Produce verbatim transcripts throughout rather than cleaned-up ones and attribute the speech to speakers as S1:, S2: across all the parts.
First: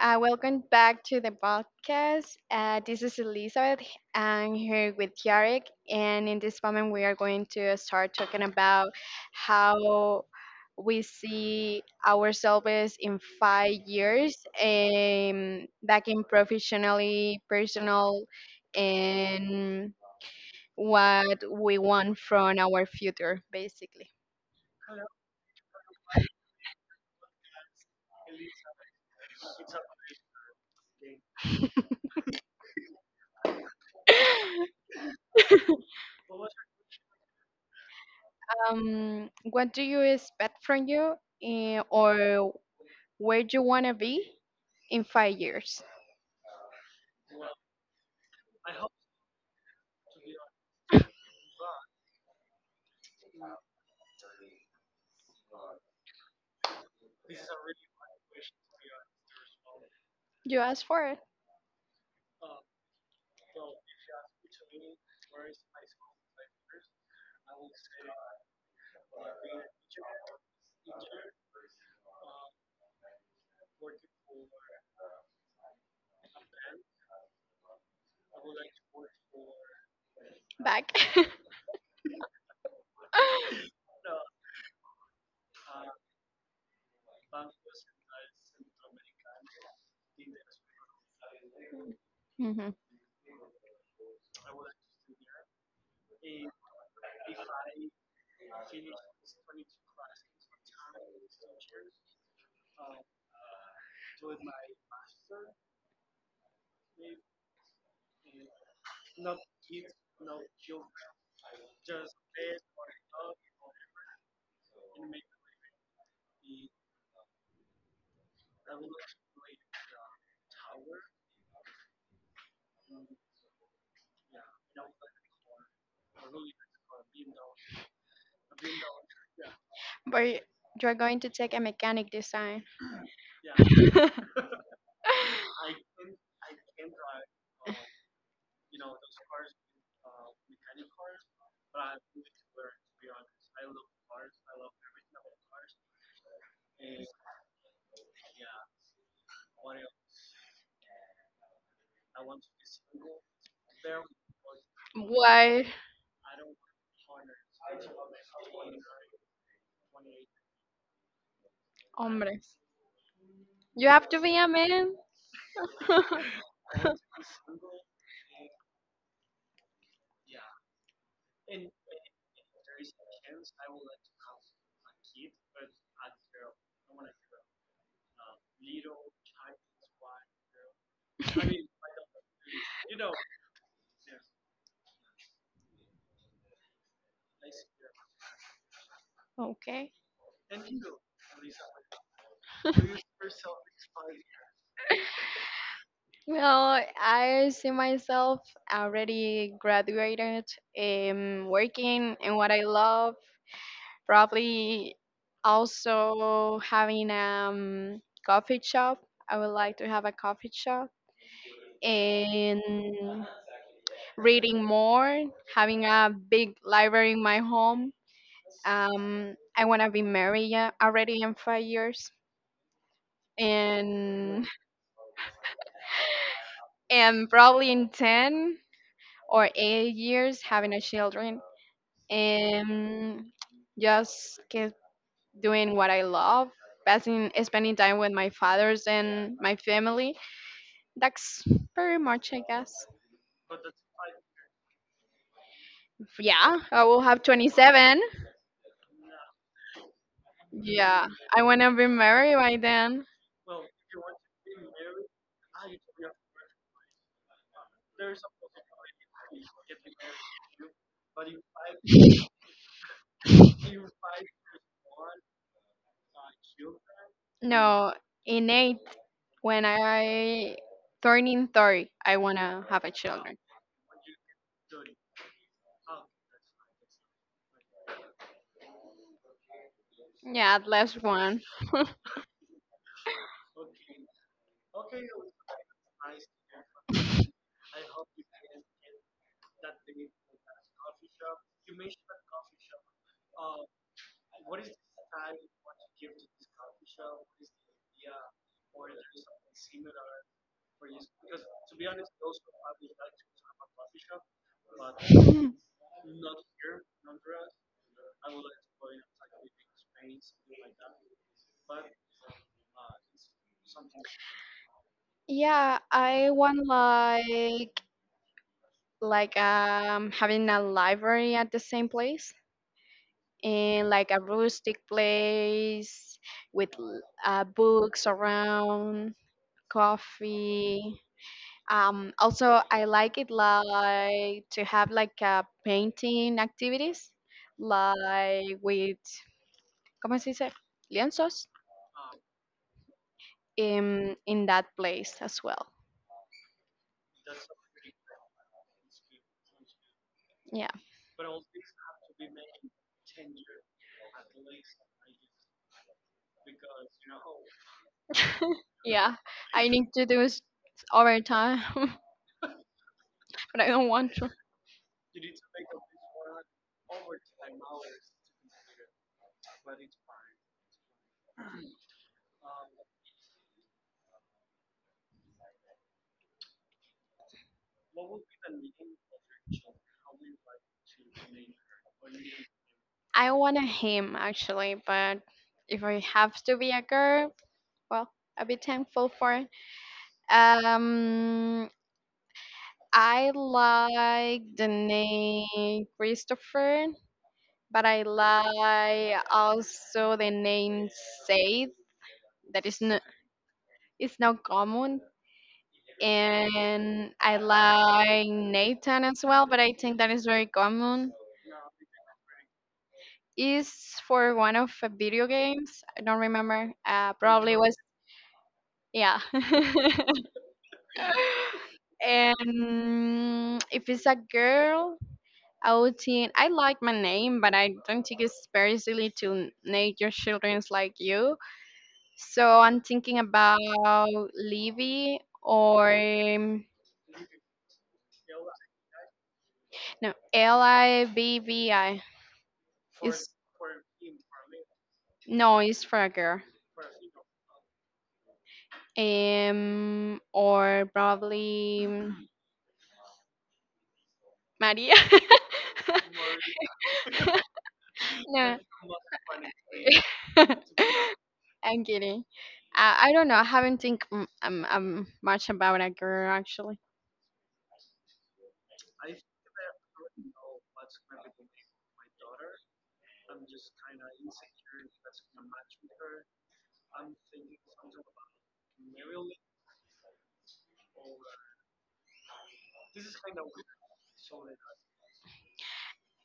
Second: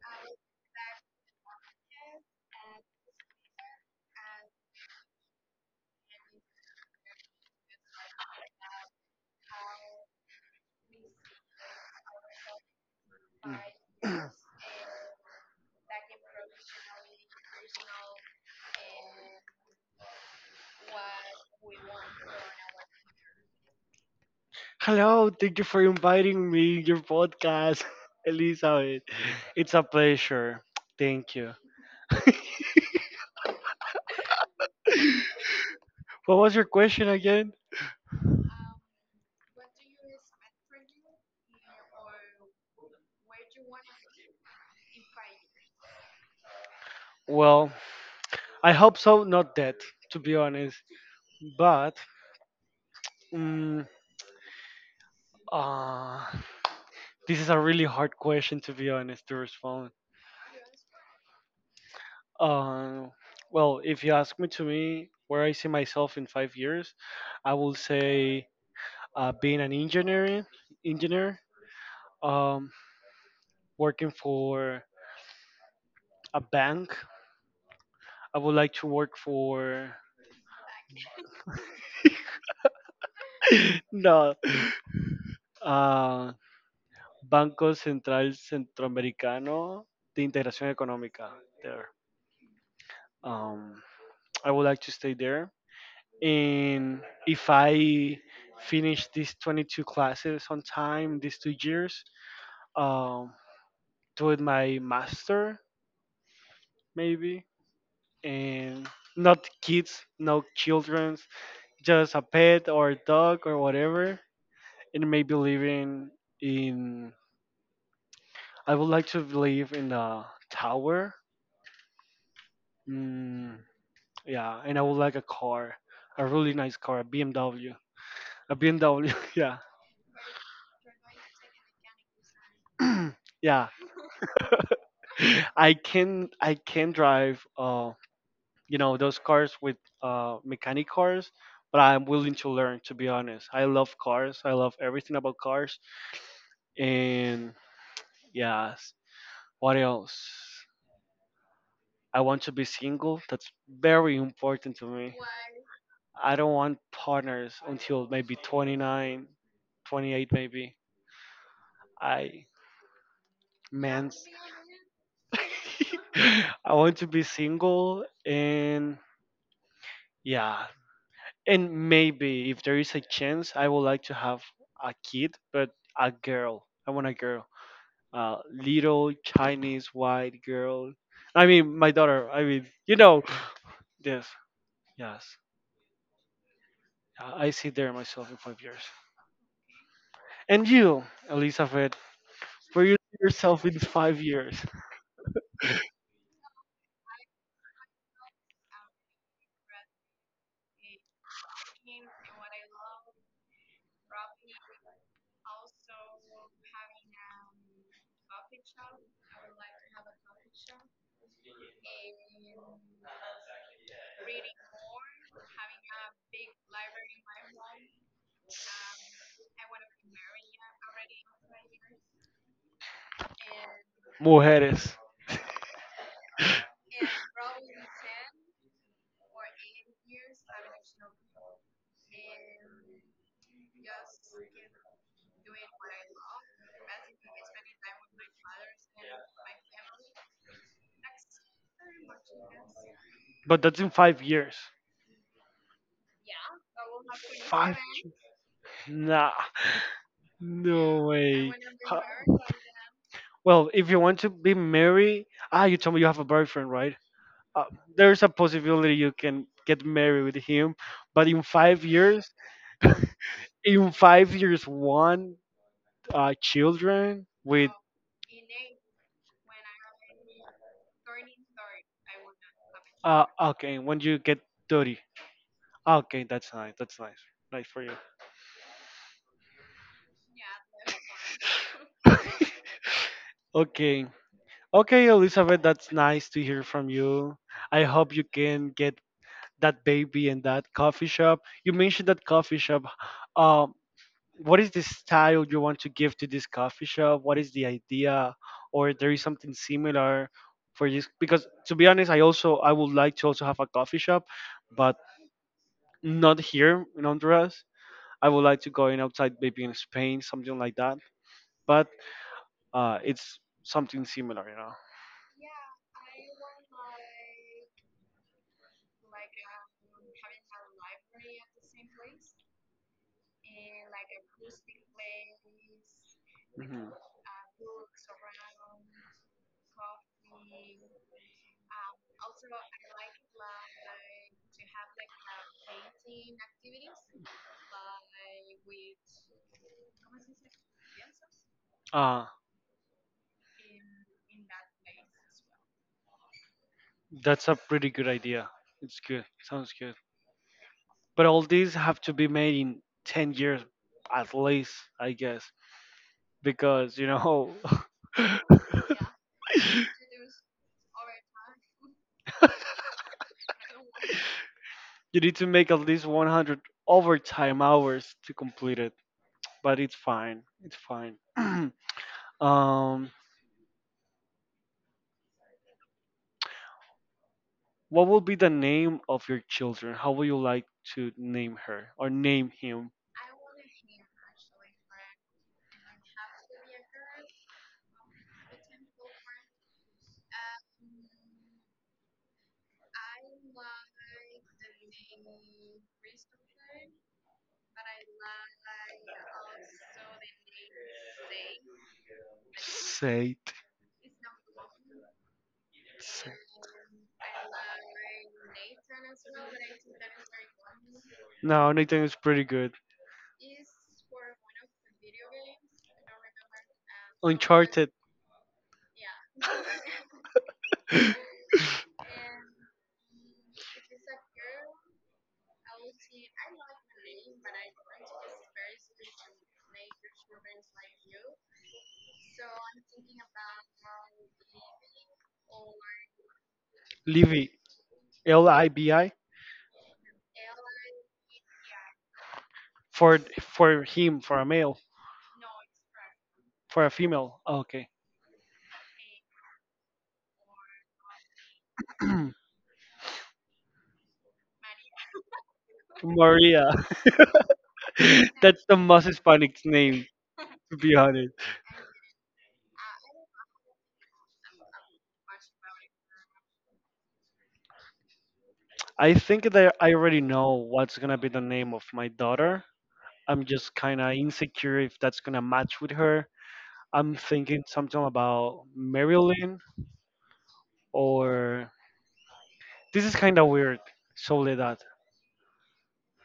S1: Uh, welcome back to the podcast. Uh, this is Elizabeth. I'm here with Yarek, and in this moment, we are going to start talking about how we see ourselves in
S2: Mm.
S1: five years, um, back in professionally, personal, and what we want from our future, basically.
S2: Hello, thank you for inviting me in your podcast, Elizabeth. It's a pleasure. Thank you. What was your question again?
S1: Um, what do you expect from you, eh, or where do you want to be in five years?
S2: Well, I hope so, not that, to be honest. But mm, uh, this is a really hard question, to be honest, to respond.
S1: You asked for it
S2: Uh, well, if you ask me to me where I see myself in five years, I will say uh, being an engineer, engineer, um, working for a bank. I would like to work for
S1: back.
S2: no uh, Banco Central Centroamericano de Integración Económica. There,
S1: Mhm.
S2: um, I would like to stay there. And if I finish these twenty-two classes on time, these two years, um, do it my master maybe, and not kids, no children, just a pet or a dog or whatever, and maybe living in. I would like to live in a tower. Mm, yeah, and I would like a car, a really nice car, a B M W, a B M W. Yeah,
S1: But you're going to take a mechanic design.
S2: yeah. I can I can drive. Uh, you know those cars with uh mechanic cars, but I'm willing to learn. To be honest, I love cars. I love everything about cars. And yes, what else? I want to be single. That's very important to me.
S1: Why,
S2: I don't want partners until maybe twenty nine, twenty eight, maybe.
S1: hombre?
S2: I
S1: You have
S2: man's
S1: to be a man.
S2: I want to be single, and yeah, and maybe if there is a chance, I would like to have a kid, but a girl. I want a girl, a little Chinese white girl. I mean, my daughter. I mean, you know, yes, yes. I I see there myself in five years.
S1: Okay.
S2: And you, Elizabeth, where you see yourself in five years?
S1: Well, I see myself already graduated, um, working in what I love. Probably also having um coffee shop. I would like to have a coffee shop and reading more, having a big library in my home. Um, I want to be married, yeah, already in five years, and
S2: Mujeres.
S1: and probably in ten or eight years having a children, and just get doing what I love, passing spending time with my fathers and my family. That's pretty much, I guess.
S2: But that's in five years.
S1: Yeah, I will have
S2: Five?
S1: twenty-seven.
S2: Nah.
S1: Yeah,
S2: No
S1: I
S2: way.
S1: wanna be married
S2: Ho-
S1: by then.
S2: Well, if you want to be married, ah, you told me you have a boyfriend, right? Uh, there's a possibility you can get married with him, but in five years, in five years, one uh, children with
S1: No, in eight when I turning thirty, I wanna have a
S2: uh,
S1: children.
S2: okay, when you get thirty, okay, that's nice, that's nice, nice for you.
S1: Yeah, the last one.
S2: Okay, okay, Elizabeth, that's nice to hear from you. I hope you can get that baby and that coffee shop. You mentioned that coffee shop. Um, what is the style you want to give to this coffee shop? What is the idea, or there is something similar for this? Because to be honest, I also I would like to also have a coffee shop, but not here in Honduras. I would like to go in outside, maybe in Spain, something like that. But uh, it's something similar, you
S1: Yeah, I want like like um having a library at the same place. In like a rustic place with
S2: know.
S1: l- uh, books around, coffee. Um, also, I like it like to have like a painting activities, like with ¿cómo se dice? Lienzos
S2: Mhm.
S1: in in that place as well.
S2: That's a pretty good idea. It's good. Sounds good.
S1: Yeah,
S2: But all these have to be made in ten years at least, I guess, because, you know,
S1: yeah. I need to do it overtime, but I don't want to.
S2: you need to make at least one hundred overtime hours to complete it. But it's fine. It's fine. um, what will be the name of your children? How would you like to name her or name him?
S1: I want a him actually, but if I have to be a girl, well, I'll be thankful for it. Um, I like the name Christopher, but I like also the name Said. That is not
S2: Say it.
S1: it's not common,
S2: Say-
S1: and I like Nathan as well, but I think that is very common.
S2: No, Nathan is pretty good.
S1: Is for one of the video games. I don't remember. Uh, probably was.
S2: Uncharted,
S1: Yeah. And if it's a girl, outing. I like my name, but I don't take it seriously to n- nature childrens like you. So I'm thinking about Livy, or um,
S2: Libby, L I B I,
S1: no, L I V V I.
S2: for
S1: It's
S2: for him, for a male,
S1: No, it's for a girl.
S2: for a female. Oh, okay.
S1: Um, or probably um, Maria.
S2: Maria.
S1: No.
S2: That's the most Hispanic name, to be honest.
S1: I'm kidding. I, I don't know. I haven't think m- um, um much about a girl actually.
S2: I think that I already know what's gonna be the name of my daughter. I'm just kind of insecure if that's gonna match with her. I'm thinking something about Marilyn or this is kind of weird. Soledad.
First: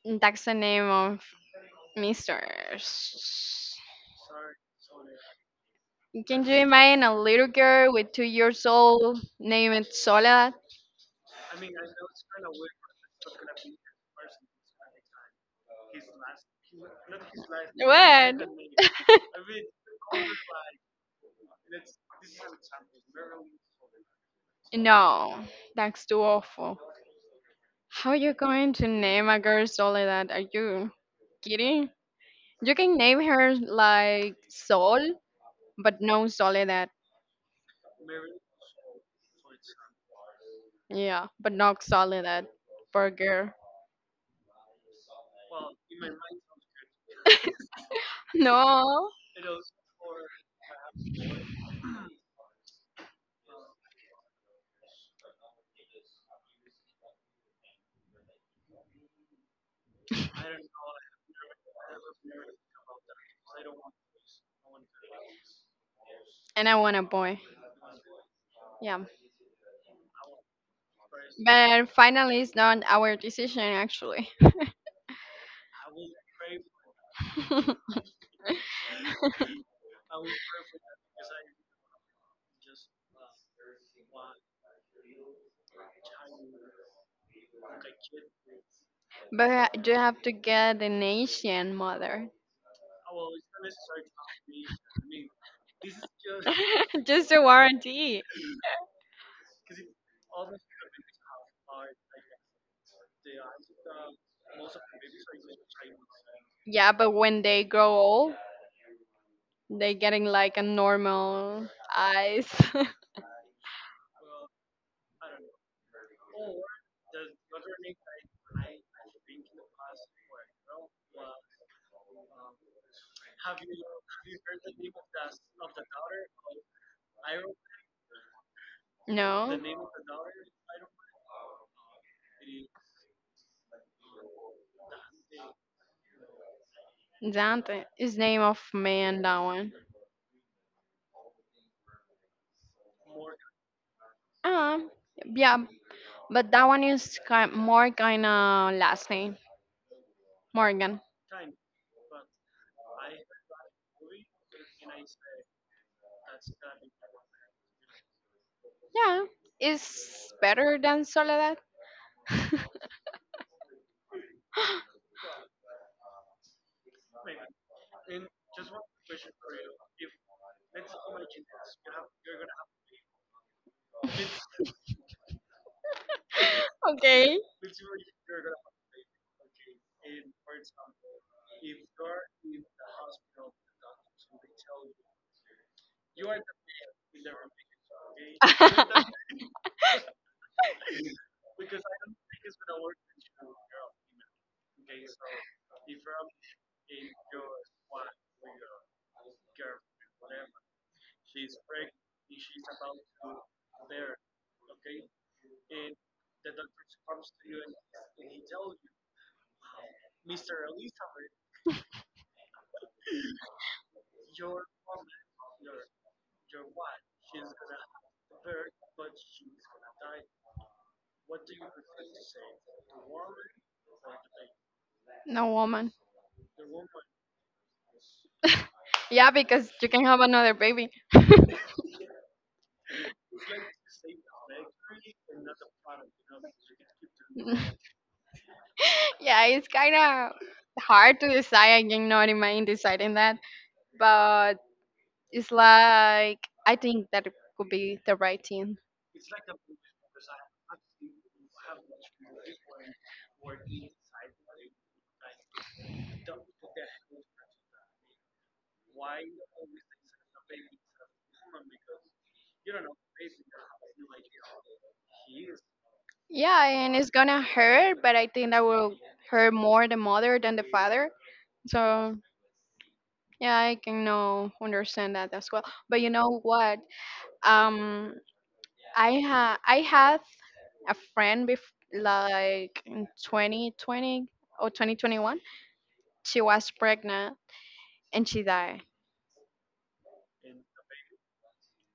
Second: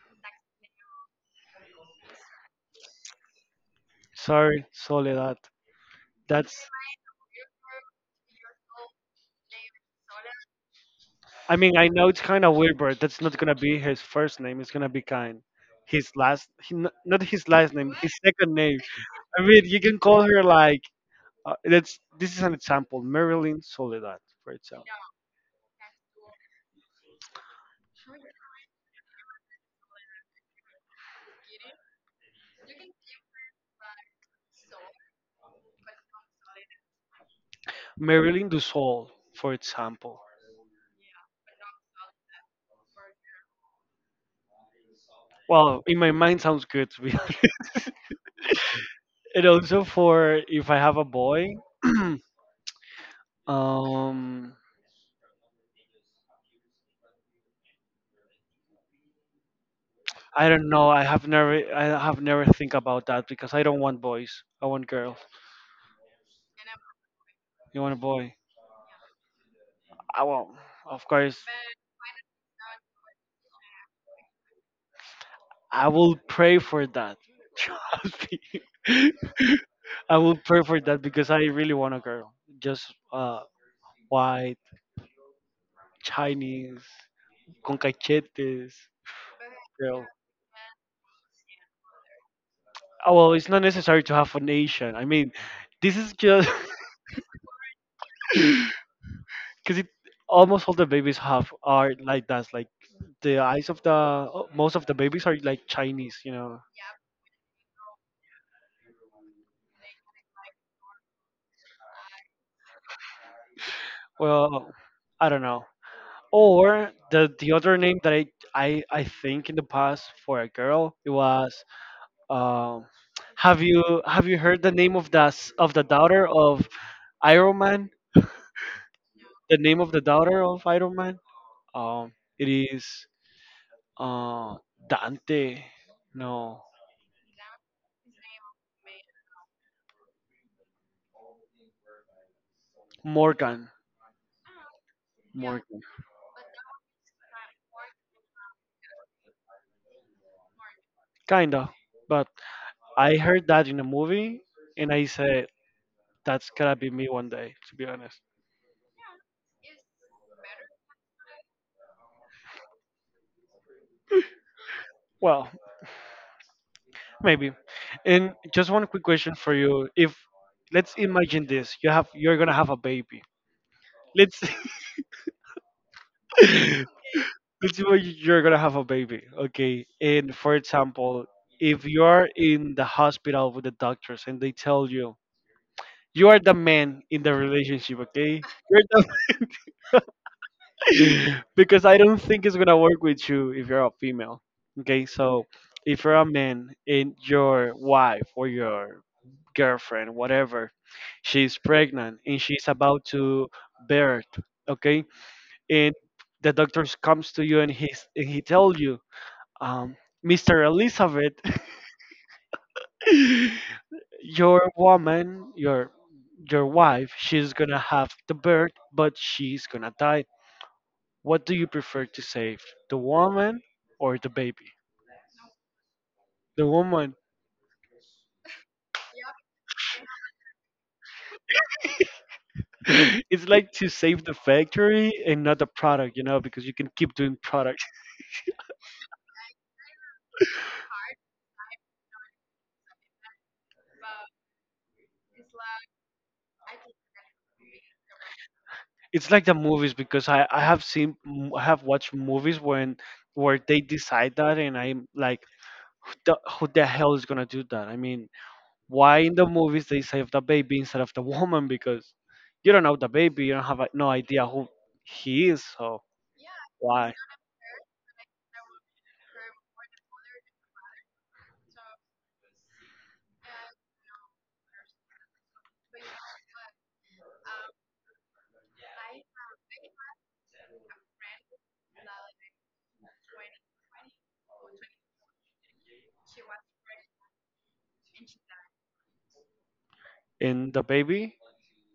S1: That's the name of Misters.
S2: Sorry, Soledad.
S1: Can you
S2: That's.
S1: imagine a little girl with two years old named Soledad?
S2: I mean, I know it's kind of weird, but that's not gonna be his first name. It's gonna be kind. His last, he, n- not his last name, his
S1: What?
S2: second name. I mean, you can call her like. Uh, that's this is an example. Marilyn Soledad, for example.
S1: No, that's too awful. How are you going to name a girl Soledad? Are you kidding? You can name her like Sol, but no Soledad.
S2: Marilyn Du Sol, for example.
S1: Yeah, but not Soledad. Poor girl.
S2: Well, in my mind, sounds good. To be honest.
S1: No.
S2: And also for if I have a boy, um, I don't know. I have never, I have never think about that because I don't want boys. I want girls.
S1: And I want a boy.
S2: You want a boy?
S1: Yeah.
S2: I will, of course.
S1: But finally, it's not our decision, actually.
S2: I will pray for that. Trust me. I will pray for that because I really want a girl. Just uh, white, Chinese, con cachetes
S1: But you
S2: girl.
S1: have to get an Asian mother.
S2: Oh, well, it's not necessary to have a nation. I mean, this is just
S1: Just a warranty.
S2: because it almost all the babies have are like that. Like the eyes of the most of the babies are like Chinese. You know.
S1: Yeah, but when they grow old, they getting like a normal eyes.
S2: Well, I don't know. Or the the other name that I I, I think in the past for a girl it was um, have you have you heard the name of the s- of the daughter of Iron Man? The
S1: No,
S2: name of the daughter of Iron Man? Um, it is uh, Dante. No,
S1: Dante. Is name of man that one.
S2: Morgan.
S1: Ah, yeah,
S2: Morgan.
S1: but that one is kind more kind of last name Morgan.
S2: Kinda, but I heard that in a movie, and I said that's gotta be me one day. To be honest.
S1: Yeah, it's better than Soledad.
S2: Well, maybe. And just one quick question for you. If let's imagine this, you have you're gonna have a baby. Let's
S1: Okay.
S2: let's imagine you're gonna have a baby. Okay. And for example, if you are in the hospital with the doctors and they tell you you are the man in the relationship, okay? You're the because I don't think it's gonna work with you if you're a female. Okay, so if you're a man and your wife or your girlfriend, whatever, she's pregnant and she's about to birth, okay, and the doctor comes to you and he and he tells you, um, Mister Elizabeth, your woman, your your wife, she's gonna have the birth, but she's gonna die. What do you prefer to save, the woman or the baby?
S1: No woman.
S2: The woman.
S1: Yeah, because you can have another baby.
S2: It's like to save the factory and not the product, you know, because you can keep doing product.
S1: yeah, it's kind of hard to decide. I cannot imagine deciding that, but it's like I think that it could be the right thing.
S2: It's like the movies because I, I have seen I have watched movies when where they decide that and I'm like who the, who the hell is gonna do that? I mean, why in the movies they save the baby instead of the woman? Because you don't know the baby, you don't have uh, no idea who he is, so
S1: Yeah, and it's
S2: why?
S1: gonna hurt, but I think that will hurt more the mother than the father. So yeah, I can now understand that as well. But you know what? Um, I ha I have a friend bef- like in twenty twenty or twenty twenty-one. She was pregnant and she died,
S2: And the baby?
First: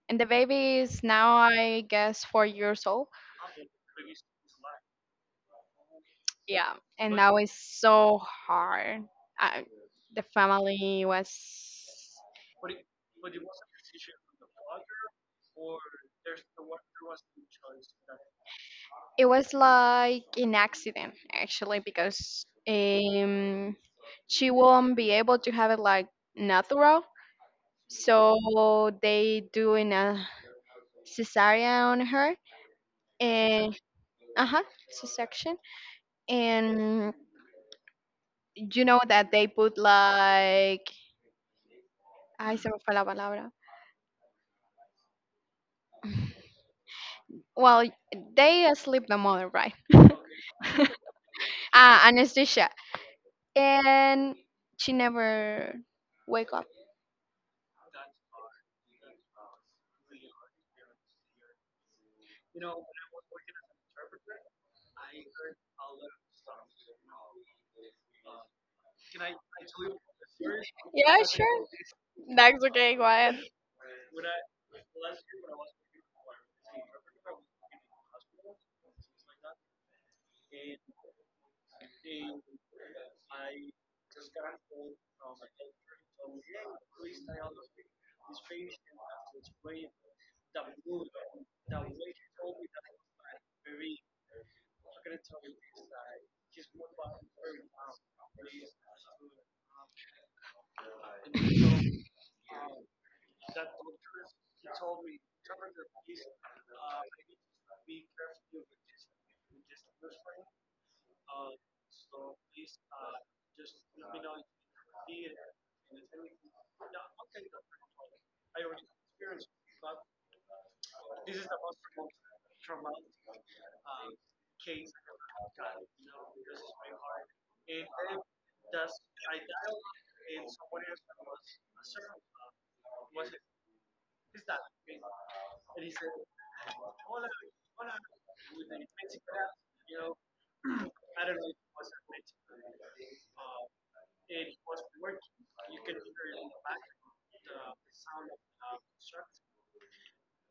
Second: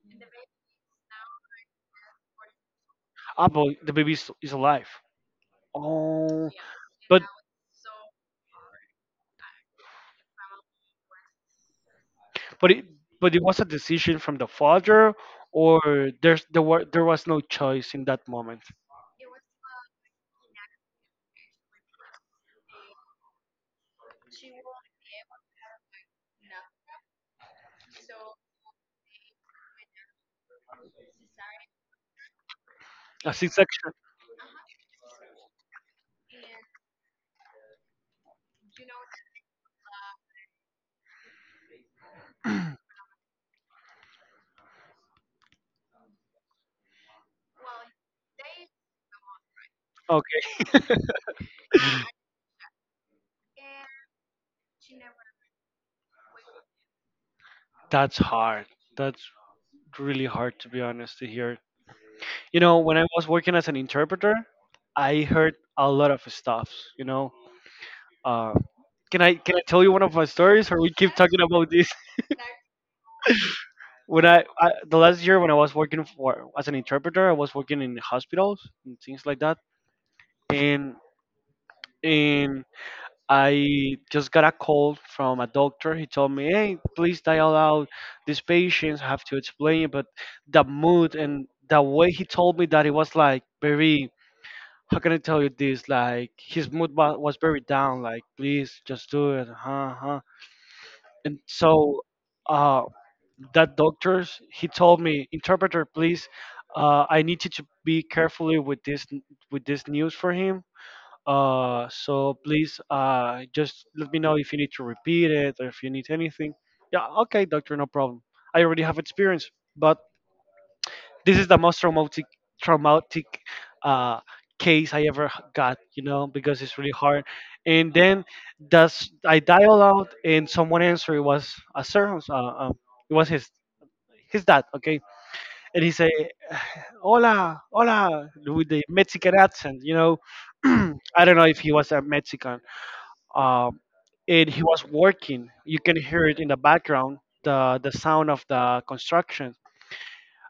S1: and the baby is now, I guess, four years old.
S2: Ah, but the baby is, is alive. Oh,
S1: Yeah. And
S2: but
S1: that was so hard. I, the family was.
S2: but it but it was a decision from the father, or there's there were there was no choice in that moment.
S1: It was like an accident actually, because um she won't be able to have it like natural, so they do in a cesarean on her.
S2: A
S1: And
S2: C-section.
S1: uh-huh, c-section. And you know that they put like ay se me fue la palabra, well, they asleep the mother, right.
S2: Okay,
S1: Ah anesthesia. And she never wake up.
S2: that's hard. That's really hard to be honest to hear. You know, when I was working as an interpreter, I heard a lot of stuffs. You know, uh, can I can I tell you one of my stories, or we keep
S1: Yeah,
S2: talking
S1: sure,
S2: about this?
S1: that's okay, quiet.
S2: When I, I the last year when I was working for as an interpreter, I was working in hospitals and things like that, and and I just got a call from a doctor. He told me, "Hey, please dial out these patients. I have to explain it." But the mood and the way he told me that it was like very. How can I tell you this? Like his mood wa- was very down. Like, please just do it. Huh? Huh? And so, uh, that doctors he told me, interpreter, please. Uh, I need you to be carefully with this with this news for him. Uh, so please, uh, just let me know if you need to repeat it or if you need anything. Yeah, okay, doctor, no problem. I already have experience, but this is the most traumatic, traumatic uh, case I ever h- got, you know, because it's really hard. And then that's I dial out, and someone answered. It was a sir. Uh, um, it was his his dad. Okay, and he say, "Hola, hola," with the Mexican accent, you know. I don't know if he was a Mexican um, and he was working. You can hear it in the background, the the sound of the construction.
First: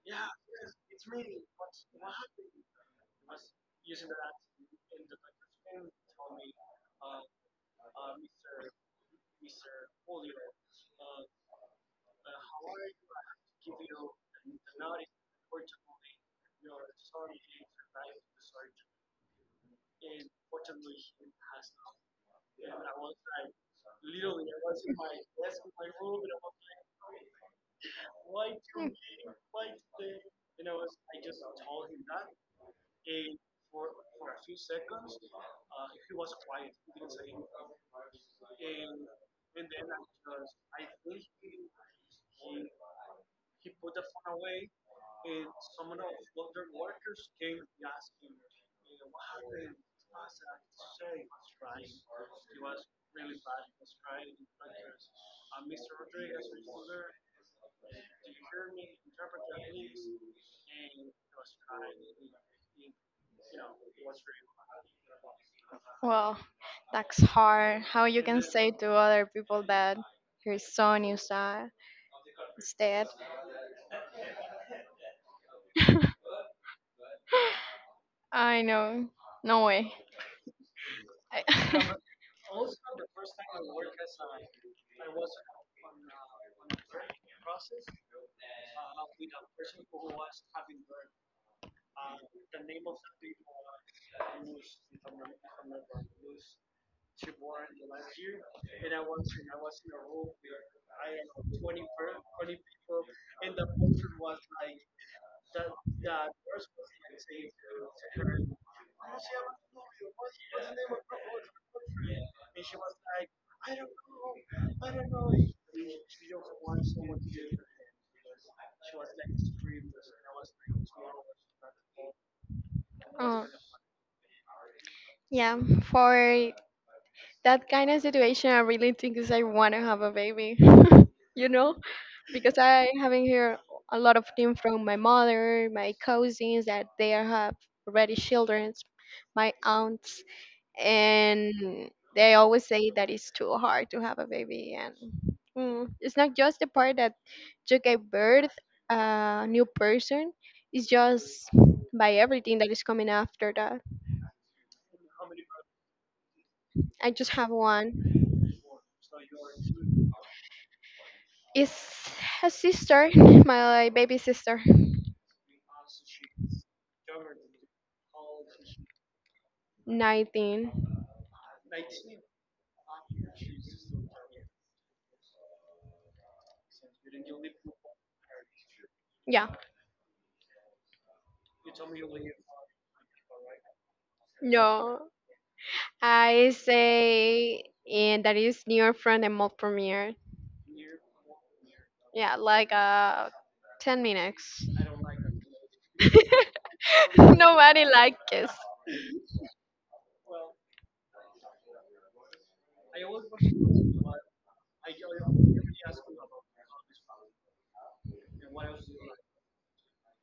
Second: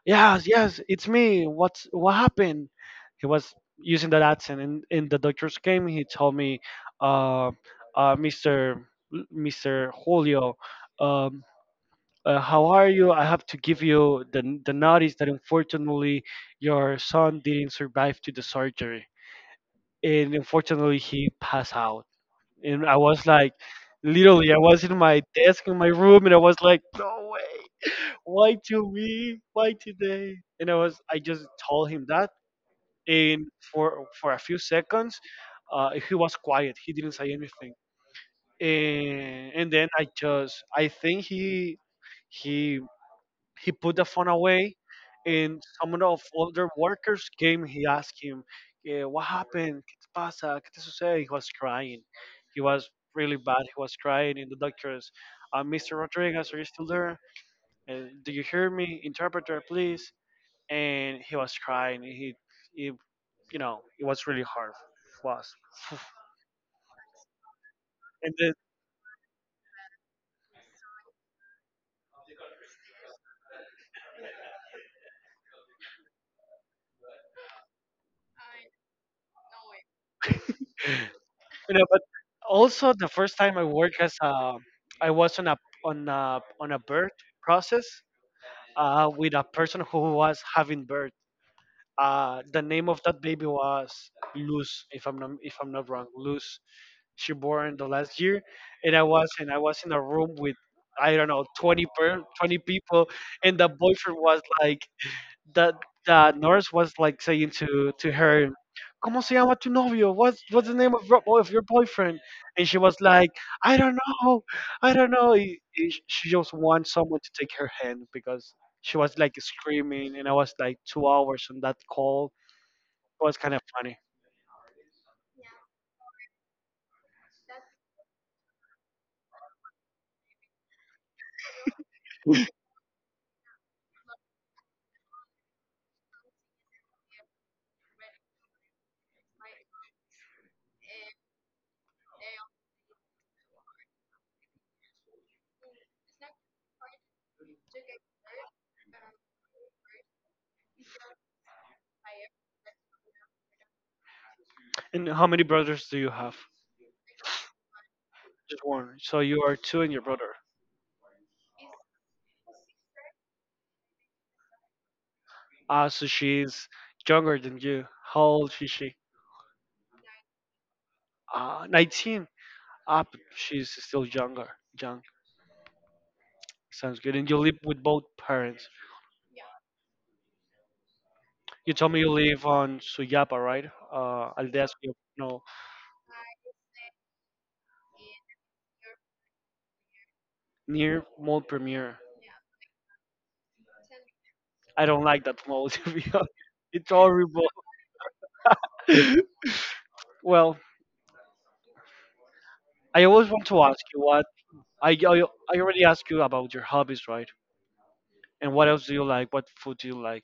S2: Yes, yes, it's me. What's what happened? He was using that accent, and, and the doctors came. He told me, uh, uh, Mister L- Mister Julio, um, uh, how are you? I have to give you the n- the notice that unfortunately your son didn't survive to the surgery, and unfortunately he passed out. And I was like, literally, I was in my desk in my room, and I was like, no way, why
S1: Hmm.
S2: to me, why today? And I was, I just told him that, and for for a few seconds, uh, he was quiet. He didn't say anything, and and then I just, I think he he he put the phone away, and some of older workers came. He asked him, "Eh, what happened? ¿Qué te pasa? ¿Qué te sucede?" He was crying. He was really bad. He was crying, and the doctors, uh, "mister Rodriguez, are you still there? And do you hear me? Interpreter, please." And he was crying. He, he you know, it was really hard. Was.
S1: Well, that's hard. How you
S2: And
S1: can
S2: then,
S1: say to other people that your son is uh, It's, I know. No way.
S2: you know,
S1: I-
S2: but also the first time I worked as a, I was on a on a on a birth process uh, with a person who was having birth. Uh, the name of that baby was Luz, if I'm not if I'm not wrong. Luz. She born the last year, and I was and I was in a room with I don't know twenty per, twenty people, and the boyfriend was like, that that nurse was like saying to to her, "Cómo se llama tu novio? What's what's the name of your, of your boyfriend?" And she was like, "I don't know, I don't know." Y- y She just wants someone to take her hand because she was like screaming, and I was like two hours on that call. It was
S1: Uh,
S2: kind of funny.
S1: yeah, for that kind of situation, I really think is I want to have a baby. you know, because I haven't here a lot of things from my mother, my cousins that they are have already children, my aunts. And they always say that it's too hard to have a baby, and mm, it's not just the part that you gave birth uh, a new person. It's just by everything that is coming after that.
S2: And how many brothers do you have?
S1: I just have one.
S2: Just one. So you are two and your brother.
S1: It's a sister, my baby sister.
S2: Ah, so she's younger than you. How old is she?
S1: nineteen.
S2: Ah, nineteen. Ah, but she's still younger. Young. Sounds good. And you live with both parents.
S1: Yeah.
S2: You told me you live on Suyapa, right? Uh, Aldea Suyapa,
S1: No,
S2: no,
S1: I say, and that is near from the Mall Premiere.
S2: near Mall Premier.
S1: Yeah, like uh, ten minutes.
S2: I don't like that mall, to be honest. It's horrible.
S1: Nobody likes it.
S2: well, I always want to ask you what I, I I already asked you about your hobbies, right? And what else do you like? What food do you like?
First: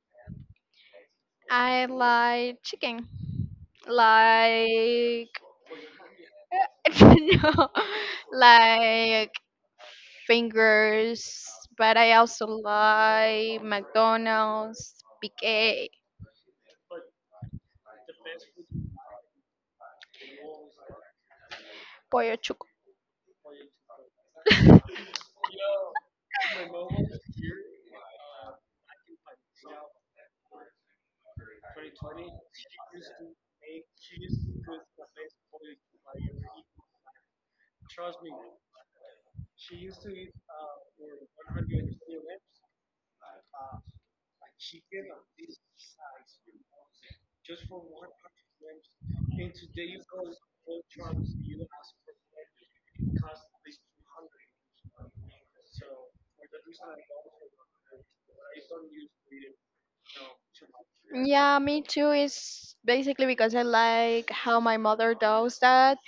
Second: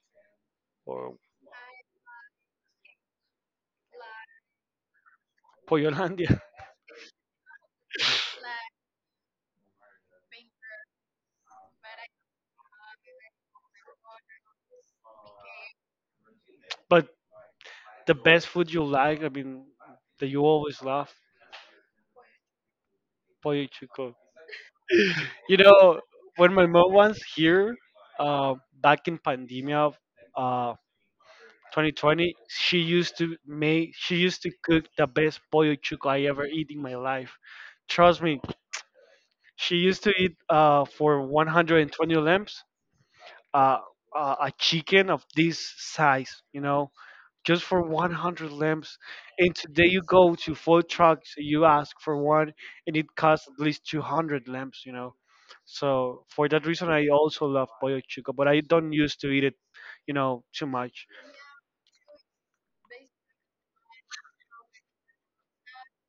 S2: Or
S1: I like chicken. Like,
S2: Pollolandia.
S1: no, like fingers, but I also like McDonald's, Big A,
S2: But the best food you like, I mean, that you always love,
S1: Pollo Chuco.
S2: pollo chico. You know, when my mom was here, uh, back in pandemia of uh, twenty twenty, she used to make, she used to cook the best pollo chuco I ever eat in my life. Trust me, she used to eat uh, for one hundred twenty lamps, uh, uh, a chicken of this size, you know just for one hundred lamps. And today you go to food trucks, you ask for one, and it costs at least two hundred lamps, you know. So for that reason, I also love pollo chuco, but I don't used to eat it, you know, too much.
S1: Yeah, me too. It's basically because I like how my mother does that,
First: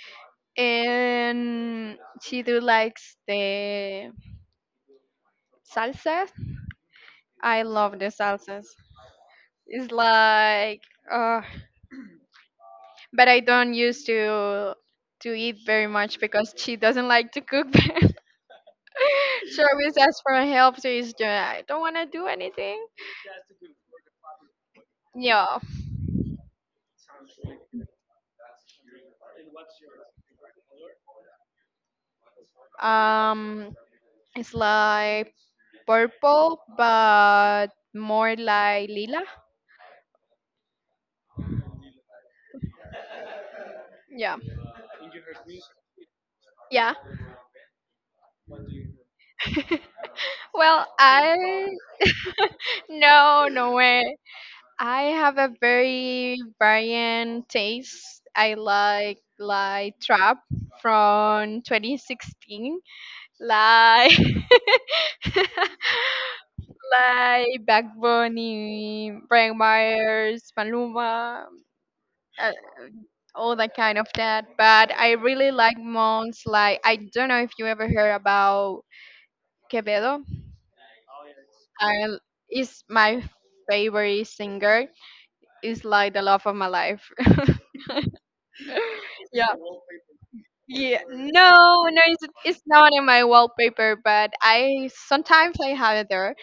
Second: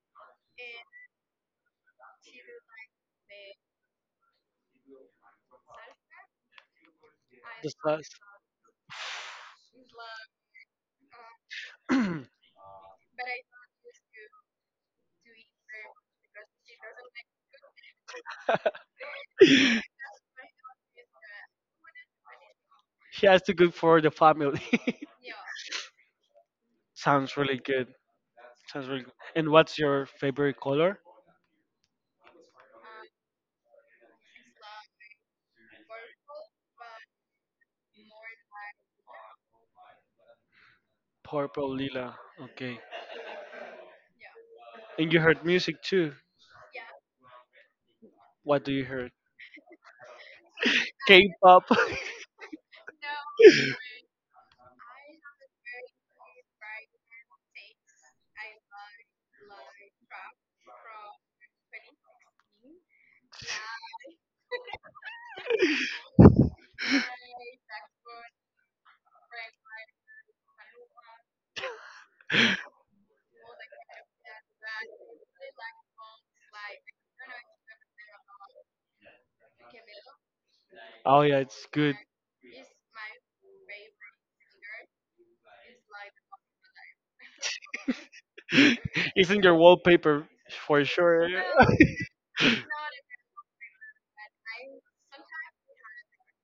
S1: and she do likes the salsas? I love the
S2: Because
S1: salsas. It's like, uh, but I don't used to to eat very much because she doesn't like to cook. She
S2: he
S1: always asks for help, so it's just, I don't want to do anything.
S2: has to cook for the family.
S1: Yeah.
S2: Sounds really good. Sounds really good. And what's your favorite color?
S1: Um, it's like purple, but more like lila.
S2: Purple, lila. Okay.
S1: Yeah.
S2: And you heard music too.
S1: Yeah.
S2: What do you heard?
S1: Well,
S2: K-pop.
S1: I no, no way. I have a very variant taste. I like like trap from twenty sixteen, like like Backbone, in Brian Myers, Maluma, uh, all that kind of that. But I really like Mons. Like, I don't know if you ever heard about Quevedo.
S2: oh yeah, it's
S1: I
S2: good.
S1: is my favorite singer. Is like the love of my life.
S2: it's in your
S1: Yeah.
S2: wallpaper for
S1: Yeah,
S2: sure.
S1: no, no, it's, it's not in my wallpaper, but I sometimes I have it there.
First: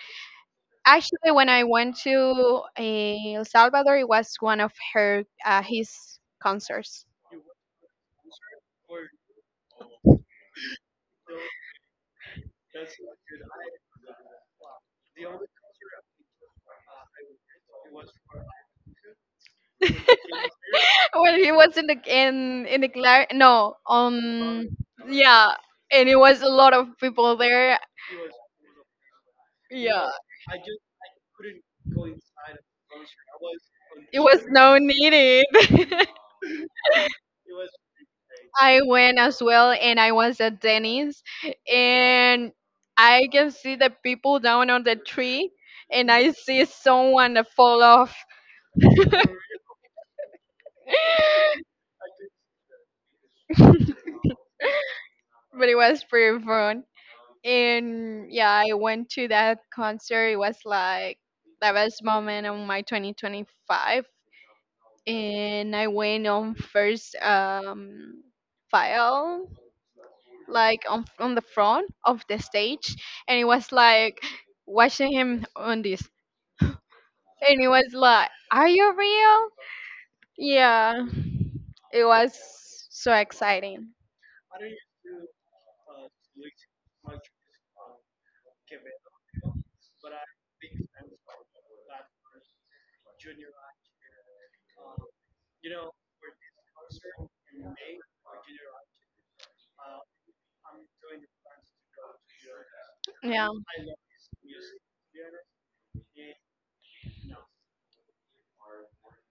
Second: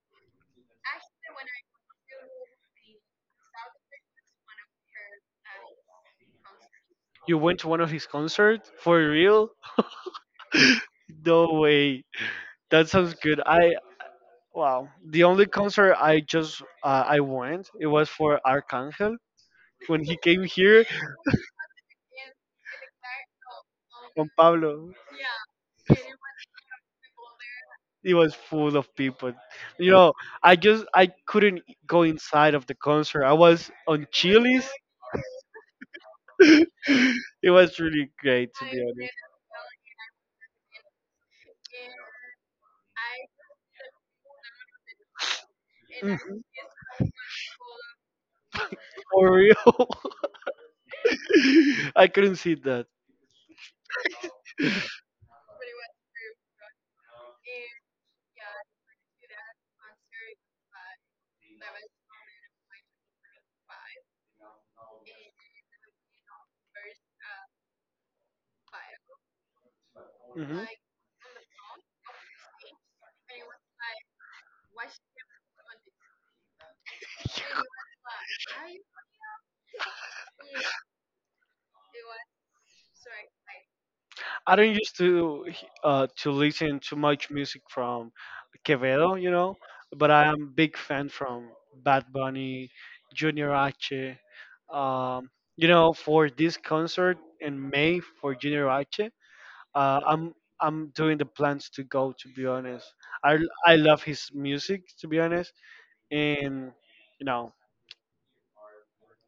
S1: Actually, when I went to eh, El Salvador, it was one of her uh, his concerts.
S2: You went to one of his concerts for real? No way. That sounds good. I wow. The only concert I just uh, I went it was for Arcangel when he came here
S1: Well, he was in the in in the glare. No,
S2: on
S1: um,
S2: Pablo.
S1: yeah, and it was a lot of people there.
S2: It was full of people. You
S1: Yeah,
S2: know, I just I couldn't go inside of the concert. I was on
S1: it was
S2: Chili's.
S1: no needed.
S2: it was really great to be
S1: I
S2: honest.
S1: went as well, and I was at Denny's, and I can see the people down on the tree, and
S2: Mhm,
S1: I see someone that fall off.
S2: for real, I couldn't see that.
S1: But it was pretty fun. And yeah, I went to that concert. It was like the best moment of my twenty twenty-five. And I went on first um, file,
S2: hmm
S1: like on, on the front of the stage. And it was like watching him on this. And it was like, are you real? Yeah, it was so exciting.
S2: I don't used to uh, to listen too much music from Quevedo, you know, but I am big fan from Bad Bunny, Junior H. Um, you know, for this concert in May for Junior H, uh, I'm I'm doing the plans to go. To be honest, I
S1: Yeah.
S2: I love his music. To be honest, and you know,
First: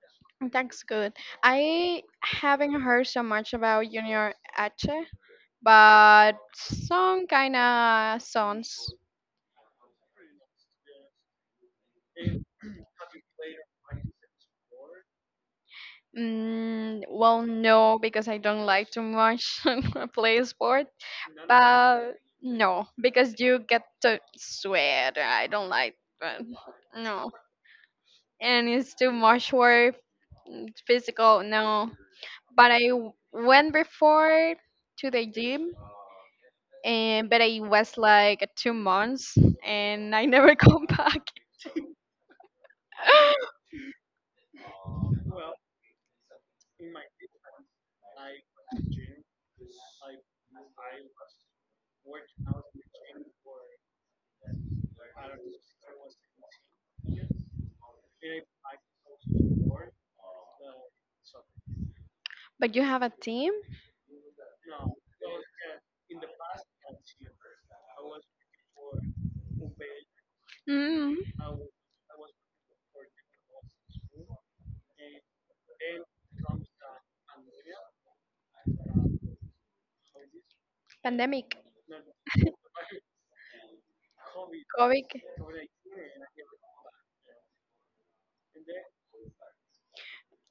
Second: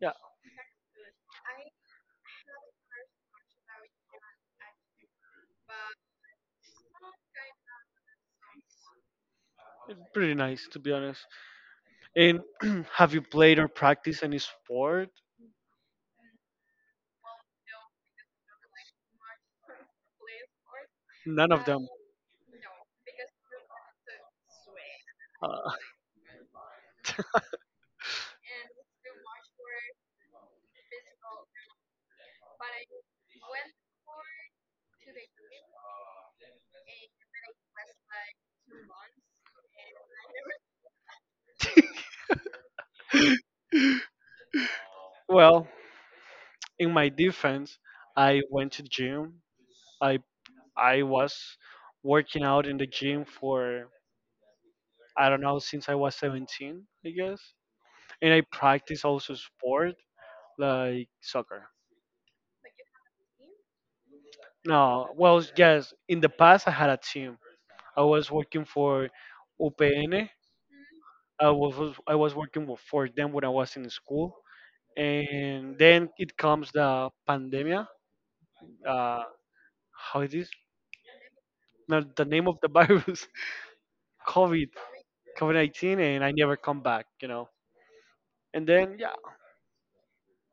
S2: yeah,
S1: That's good. I haven't heard so much about Junior H, but some kind of songs.
S2: it's pretty nice. To be honest, and have you played or practiced any sport?
S1: Mm, well, no, because I don't like too much play sport.
S2: None of them.
S1: But no, because you get to sweat. I
S2: Uh,
S1: don't like that. No. And it's too much work, mm, physical, no. But I w- went before to the gym, and but it was like two months and I never come back.
S2: well, in my defense, I went to gym. I I was working out in the gym for I don't know since I was seventeen, I guess. And I practice also sport like soccer.
S1: But you have a team?
S2: No, well, yes. In the past, I had a team. I was working for U P N.
S1: Mm,
S2: I was I was working with- for them when I was in school, and then it comes the pandemia. Uh, how it is?
S1: pandemic,
S2: Not the name of the virus. COVID
S1: COVID.
S2: COVID nineteen, and I never come back. You know, and then yeah,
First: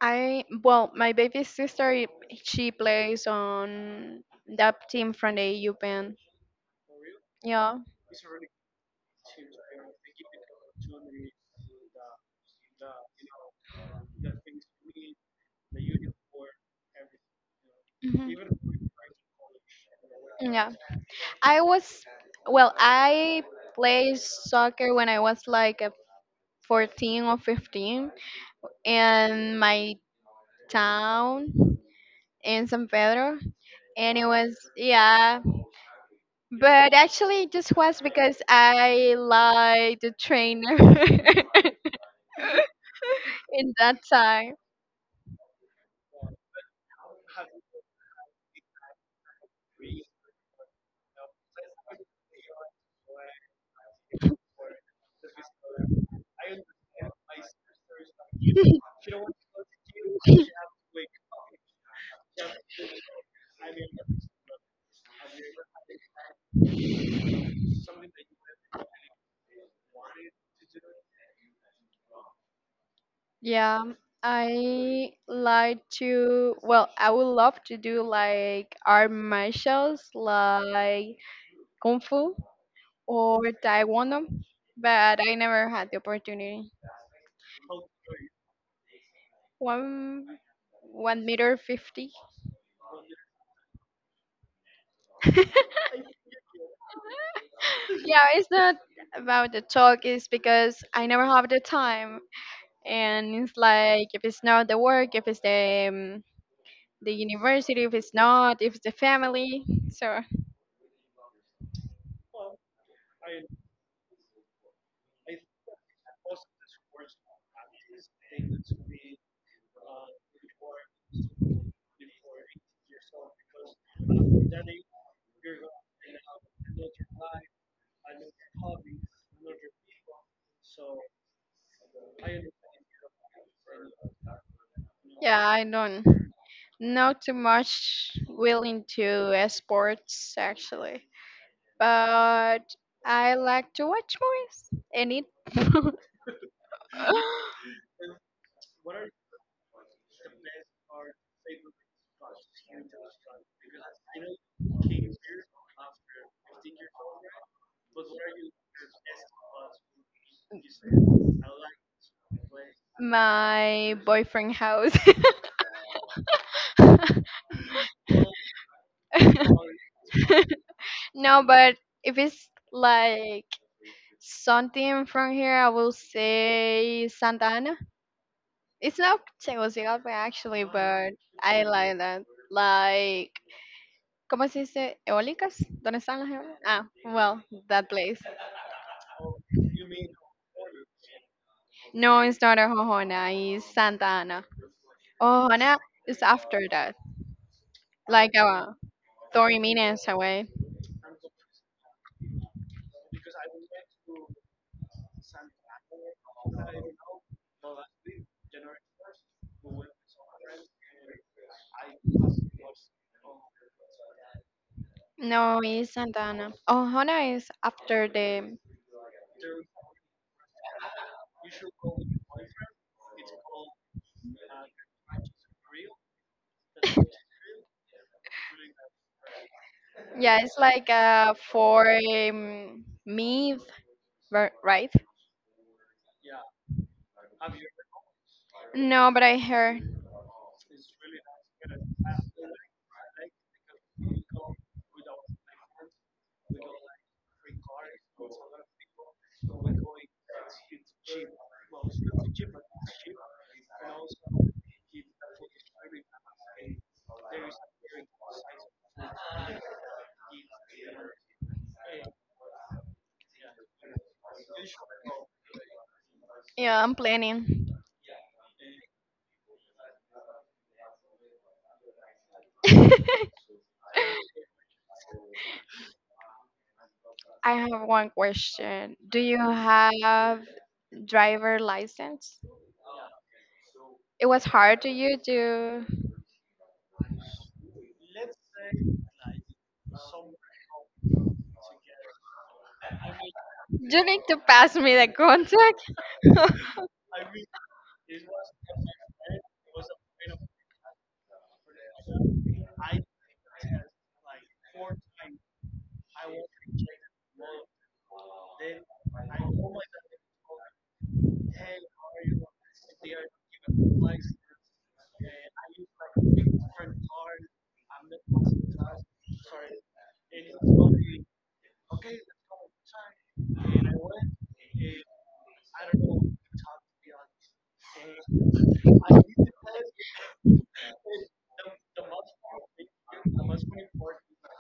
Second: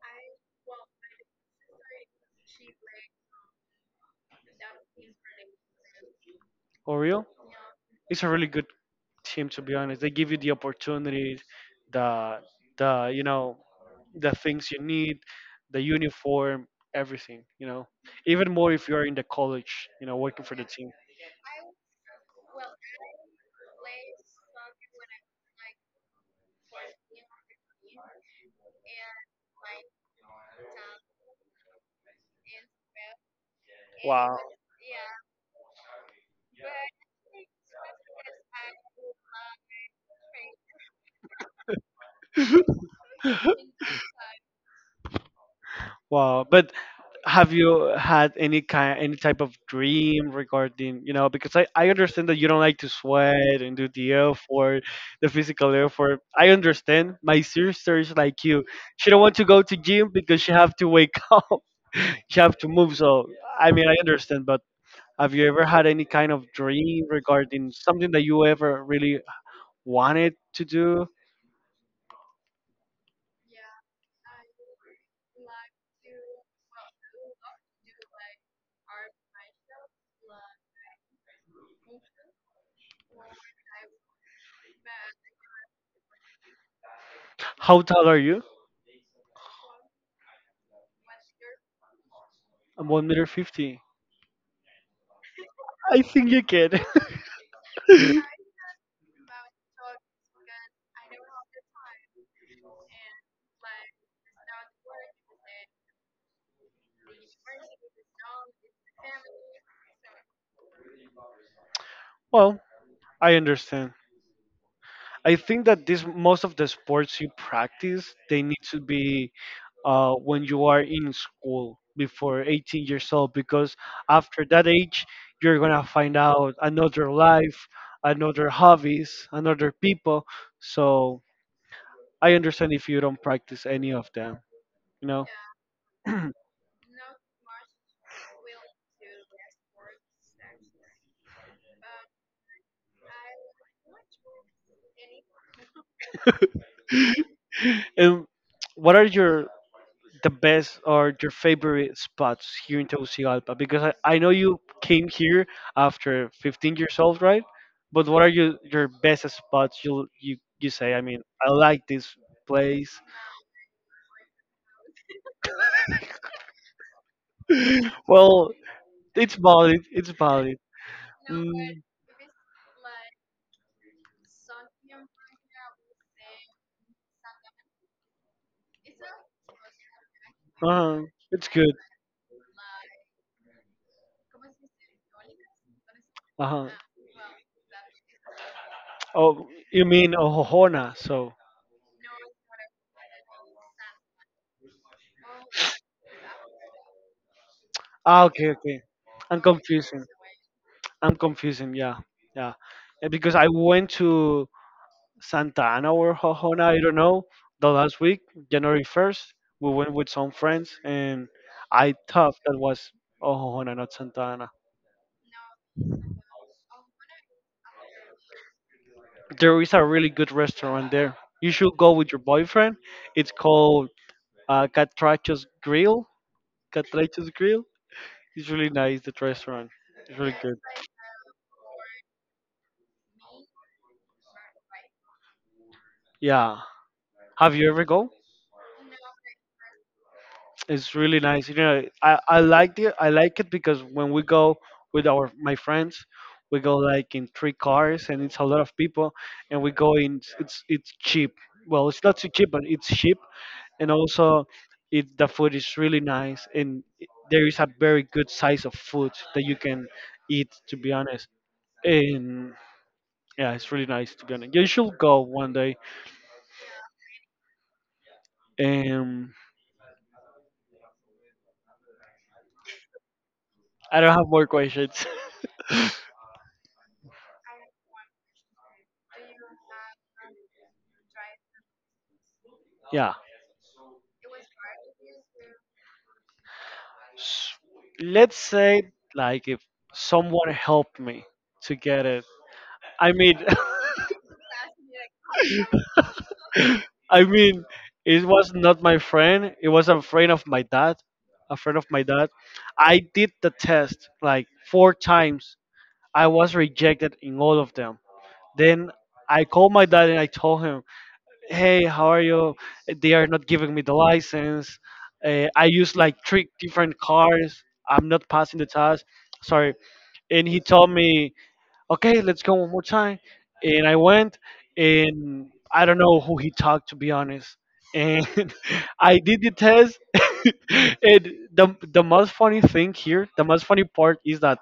S1: I well, my baby sister i- she plays on that team from the E U Pen.
S2: Oriol.
S1: Yeah.
S2: It's a really good team to be honest. They give you the opportunities, the the you know the things you need, the uniform, everything. You know,
S1: Mhm.
S2: even more if you're in the college. You know, working for the
S1: Yeah.
S2: team.
S1: I was well, I played soccer when I was like a fourteen or fifteen and my town in San Pedro, and it
S2: Wow.
S1: was. Yeah. But actually, it just was because I liked the trainer in that time.
S2: Wow, but have you had any kind any type of dream regarding you know because I, I understand that you don't like to sweat and do the effort the physical effort. I understand. My sister is like you. She don't want to go to gym because she have to wake up. She have to move. So I mean I understand, but have you ever had any kind of dream regarding something that you ever really wanted to do?
S1: Yeah, I like to. Well, I would love to do like art martials, like kung fu or taekwondo, but I never had the opportunity.
S2: How tall are you?
S1: One one meter fifty.
S2: I'm one meter fifty. I think you can.
S1: Yeah, it's not about the talk, it's because I never have the time. And it's like, if it's not the work, if it's the, um, the university, if it's not, if it's the family. So,
S2: Well, I understand. I think that this most of the sports you practice they need to be uh, when you are in school before eighteen years old because after that age you're gonna find out another life, another hobbies, another people. So I understand if you don't practice any of them, you know.
S1: yeah, I don't know too much willing to uh, sports actually. But I like to watch movies and eat.
S2: And what are your the best or your favorite spots here in Tegucigalpa? Because I, I know you came here after fifteen years old, right? But what are you, your best spots you you you say? I mean, I like this place.
S1: My boyfriend house.
S2: Well, it's valid. It's valid.
S1: No, but
S2: Mm,
S1: if it's like something from here, I will say Santa Ana. It's not Tegucigalpa actually,
S2: uh-huh.
S1: but
S2: It's
S1: I
S2: good.
S1: like that. Like, ¿cómo se dice? ¿Eólicas? ¿Dónde están las eólicas?
S2: Uh-huh.
S1: Ah, well, that place.
S2: Oh, you mean Ohona? So
S1: No, it's not a Jojona, it's Santa Ana. Jojona is after that,
S2: ah,
S1: like
S2: okay,
S1: uh,
S2: okay. I'm
S1: thirty
S2: confusing.
S1: minutes away.
S2: I'm confusing. Yeah, yeah. Eh, because I went to Santa Ana or Hojona, I don't know. The last week, January first, we went with some friends and I thought that was oh, Hojona, not Santa Ana.
S1: No, it's Santa Ana. Jojona is after the.
S2: There is a really good restaurant there. You should go with your boyfriend. It's called uh, Catracho's Grill. Catracho's Grill. It's really nice, that restaurant. It's really
S1: Yeah,
S2: good.
S1: it's like uh, for um, meat, ver- right?
S2: Yeah. Have you ever go?
S1: No, but I heard.
S2: It's really nice. You know, I, I like it. I like it because when we go with our my friends, we go like in three cars, and it's a lot of people, and we go in. It's it's cheap. Well, it's not too cheap, but it's cheap, and also, it the food is really nice, and i- there is a very good size of food that you can eat. To be honest, and yeah, it's really nice. To be honest, you should go one day.
S1: Yeah, I'm planning.
S2: Um, I don't have more questions.
S1: I have one question. Do you have driver license?
S2: Yeah.
S1: It was hard to you to.
S2: S- Let's say like if someone helped me to get it. I mean,
S1: You need to pass me the contact.
S2: I mean, it was not my friend. It was a friend of my dad. A friend of my dad. I did the test like four times. I was rejected in all of them. Then I called my dad and I told him, "Hey, how are you? They are not giving me the license. Uh, I used like three different cars. I'm not passing the test. Sorry." And he told me, okay, let's go one more time. And I went, and I don't know who he talked to be honest. And I did the test. And the the most funny thing here, the most funny part is that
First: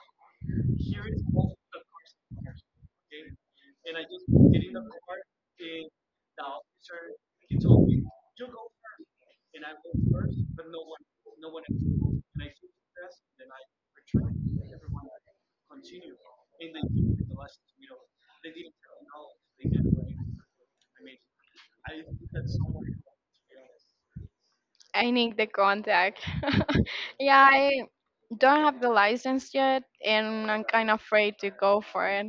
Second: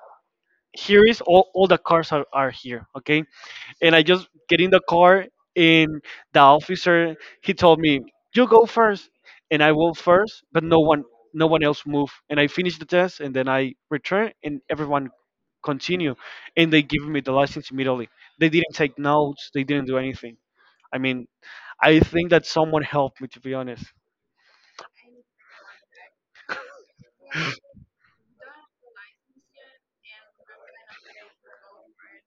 S2: here is all, all the cars are, are here. Okay, and I just get in the car and the officer he told me you go first," and I went first but no one no one else moved. And I finish the test and then I return and everyone continue and they give me the license immediately. They didn't take notes. They didn't do anything. I mean, I think that someone helped me to be honest.
S1: I need the contact. Yeah, I don't have the license yet, and I'm kind of afraid to go for it.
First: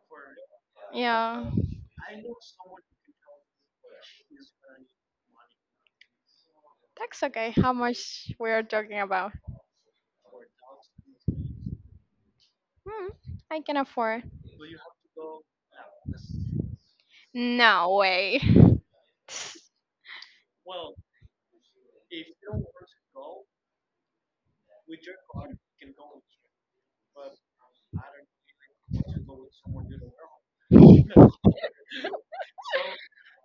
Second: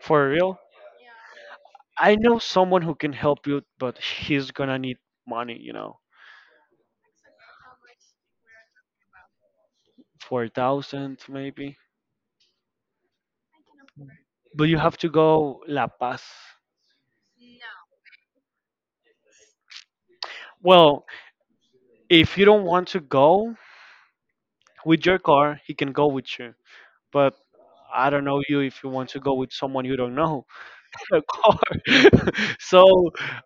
S2: For real,
S1: Yeah,
S2: I know someone who can help you but he's gonna need money you know,
S1: that's okay. How much we are talking about?
S2: four thousand maybe,
S1: Hmm, I can afford.
S2: but you have to go La Paz.
S1: No way.
S2: Well, if you don't want to go with your car, he can go with you. But I don't know you if you want to go with someone you don't know in a car. So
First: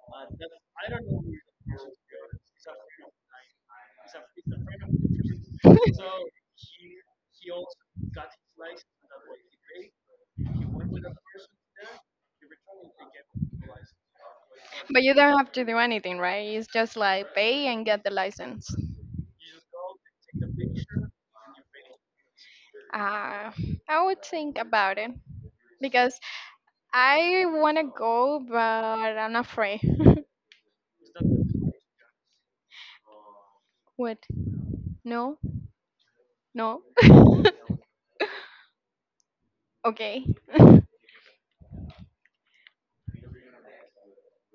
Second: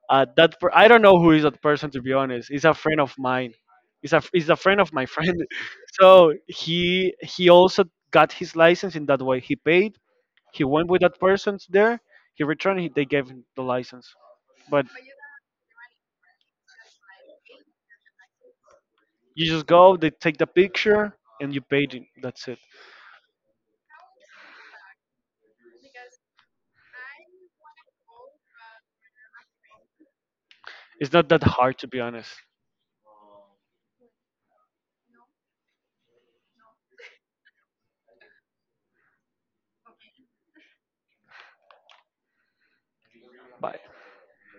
S2: uh, that per- I don't know who is that person to be honest. He's a friend of mine. He's a he's a friend of my friend. So he he also got his license in that way. He paid. He went with that person there. He returned. He, they gave him the license. But
S1: But you don't have to do anything, right? It's just like pay and get the license.
S2: you just go. They take the picture and you paid it. That's it.
S1: Uh, I would think about it because I want to go, but I'm afraid.
S2: It's not that hard to be honest.
S1: What? No? No? Okay.
S2: Bye.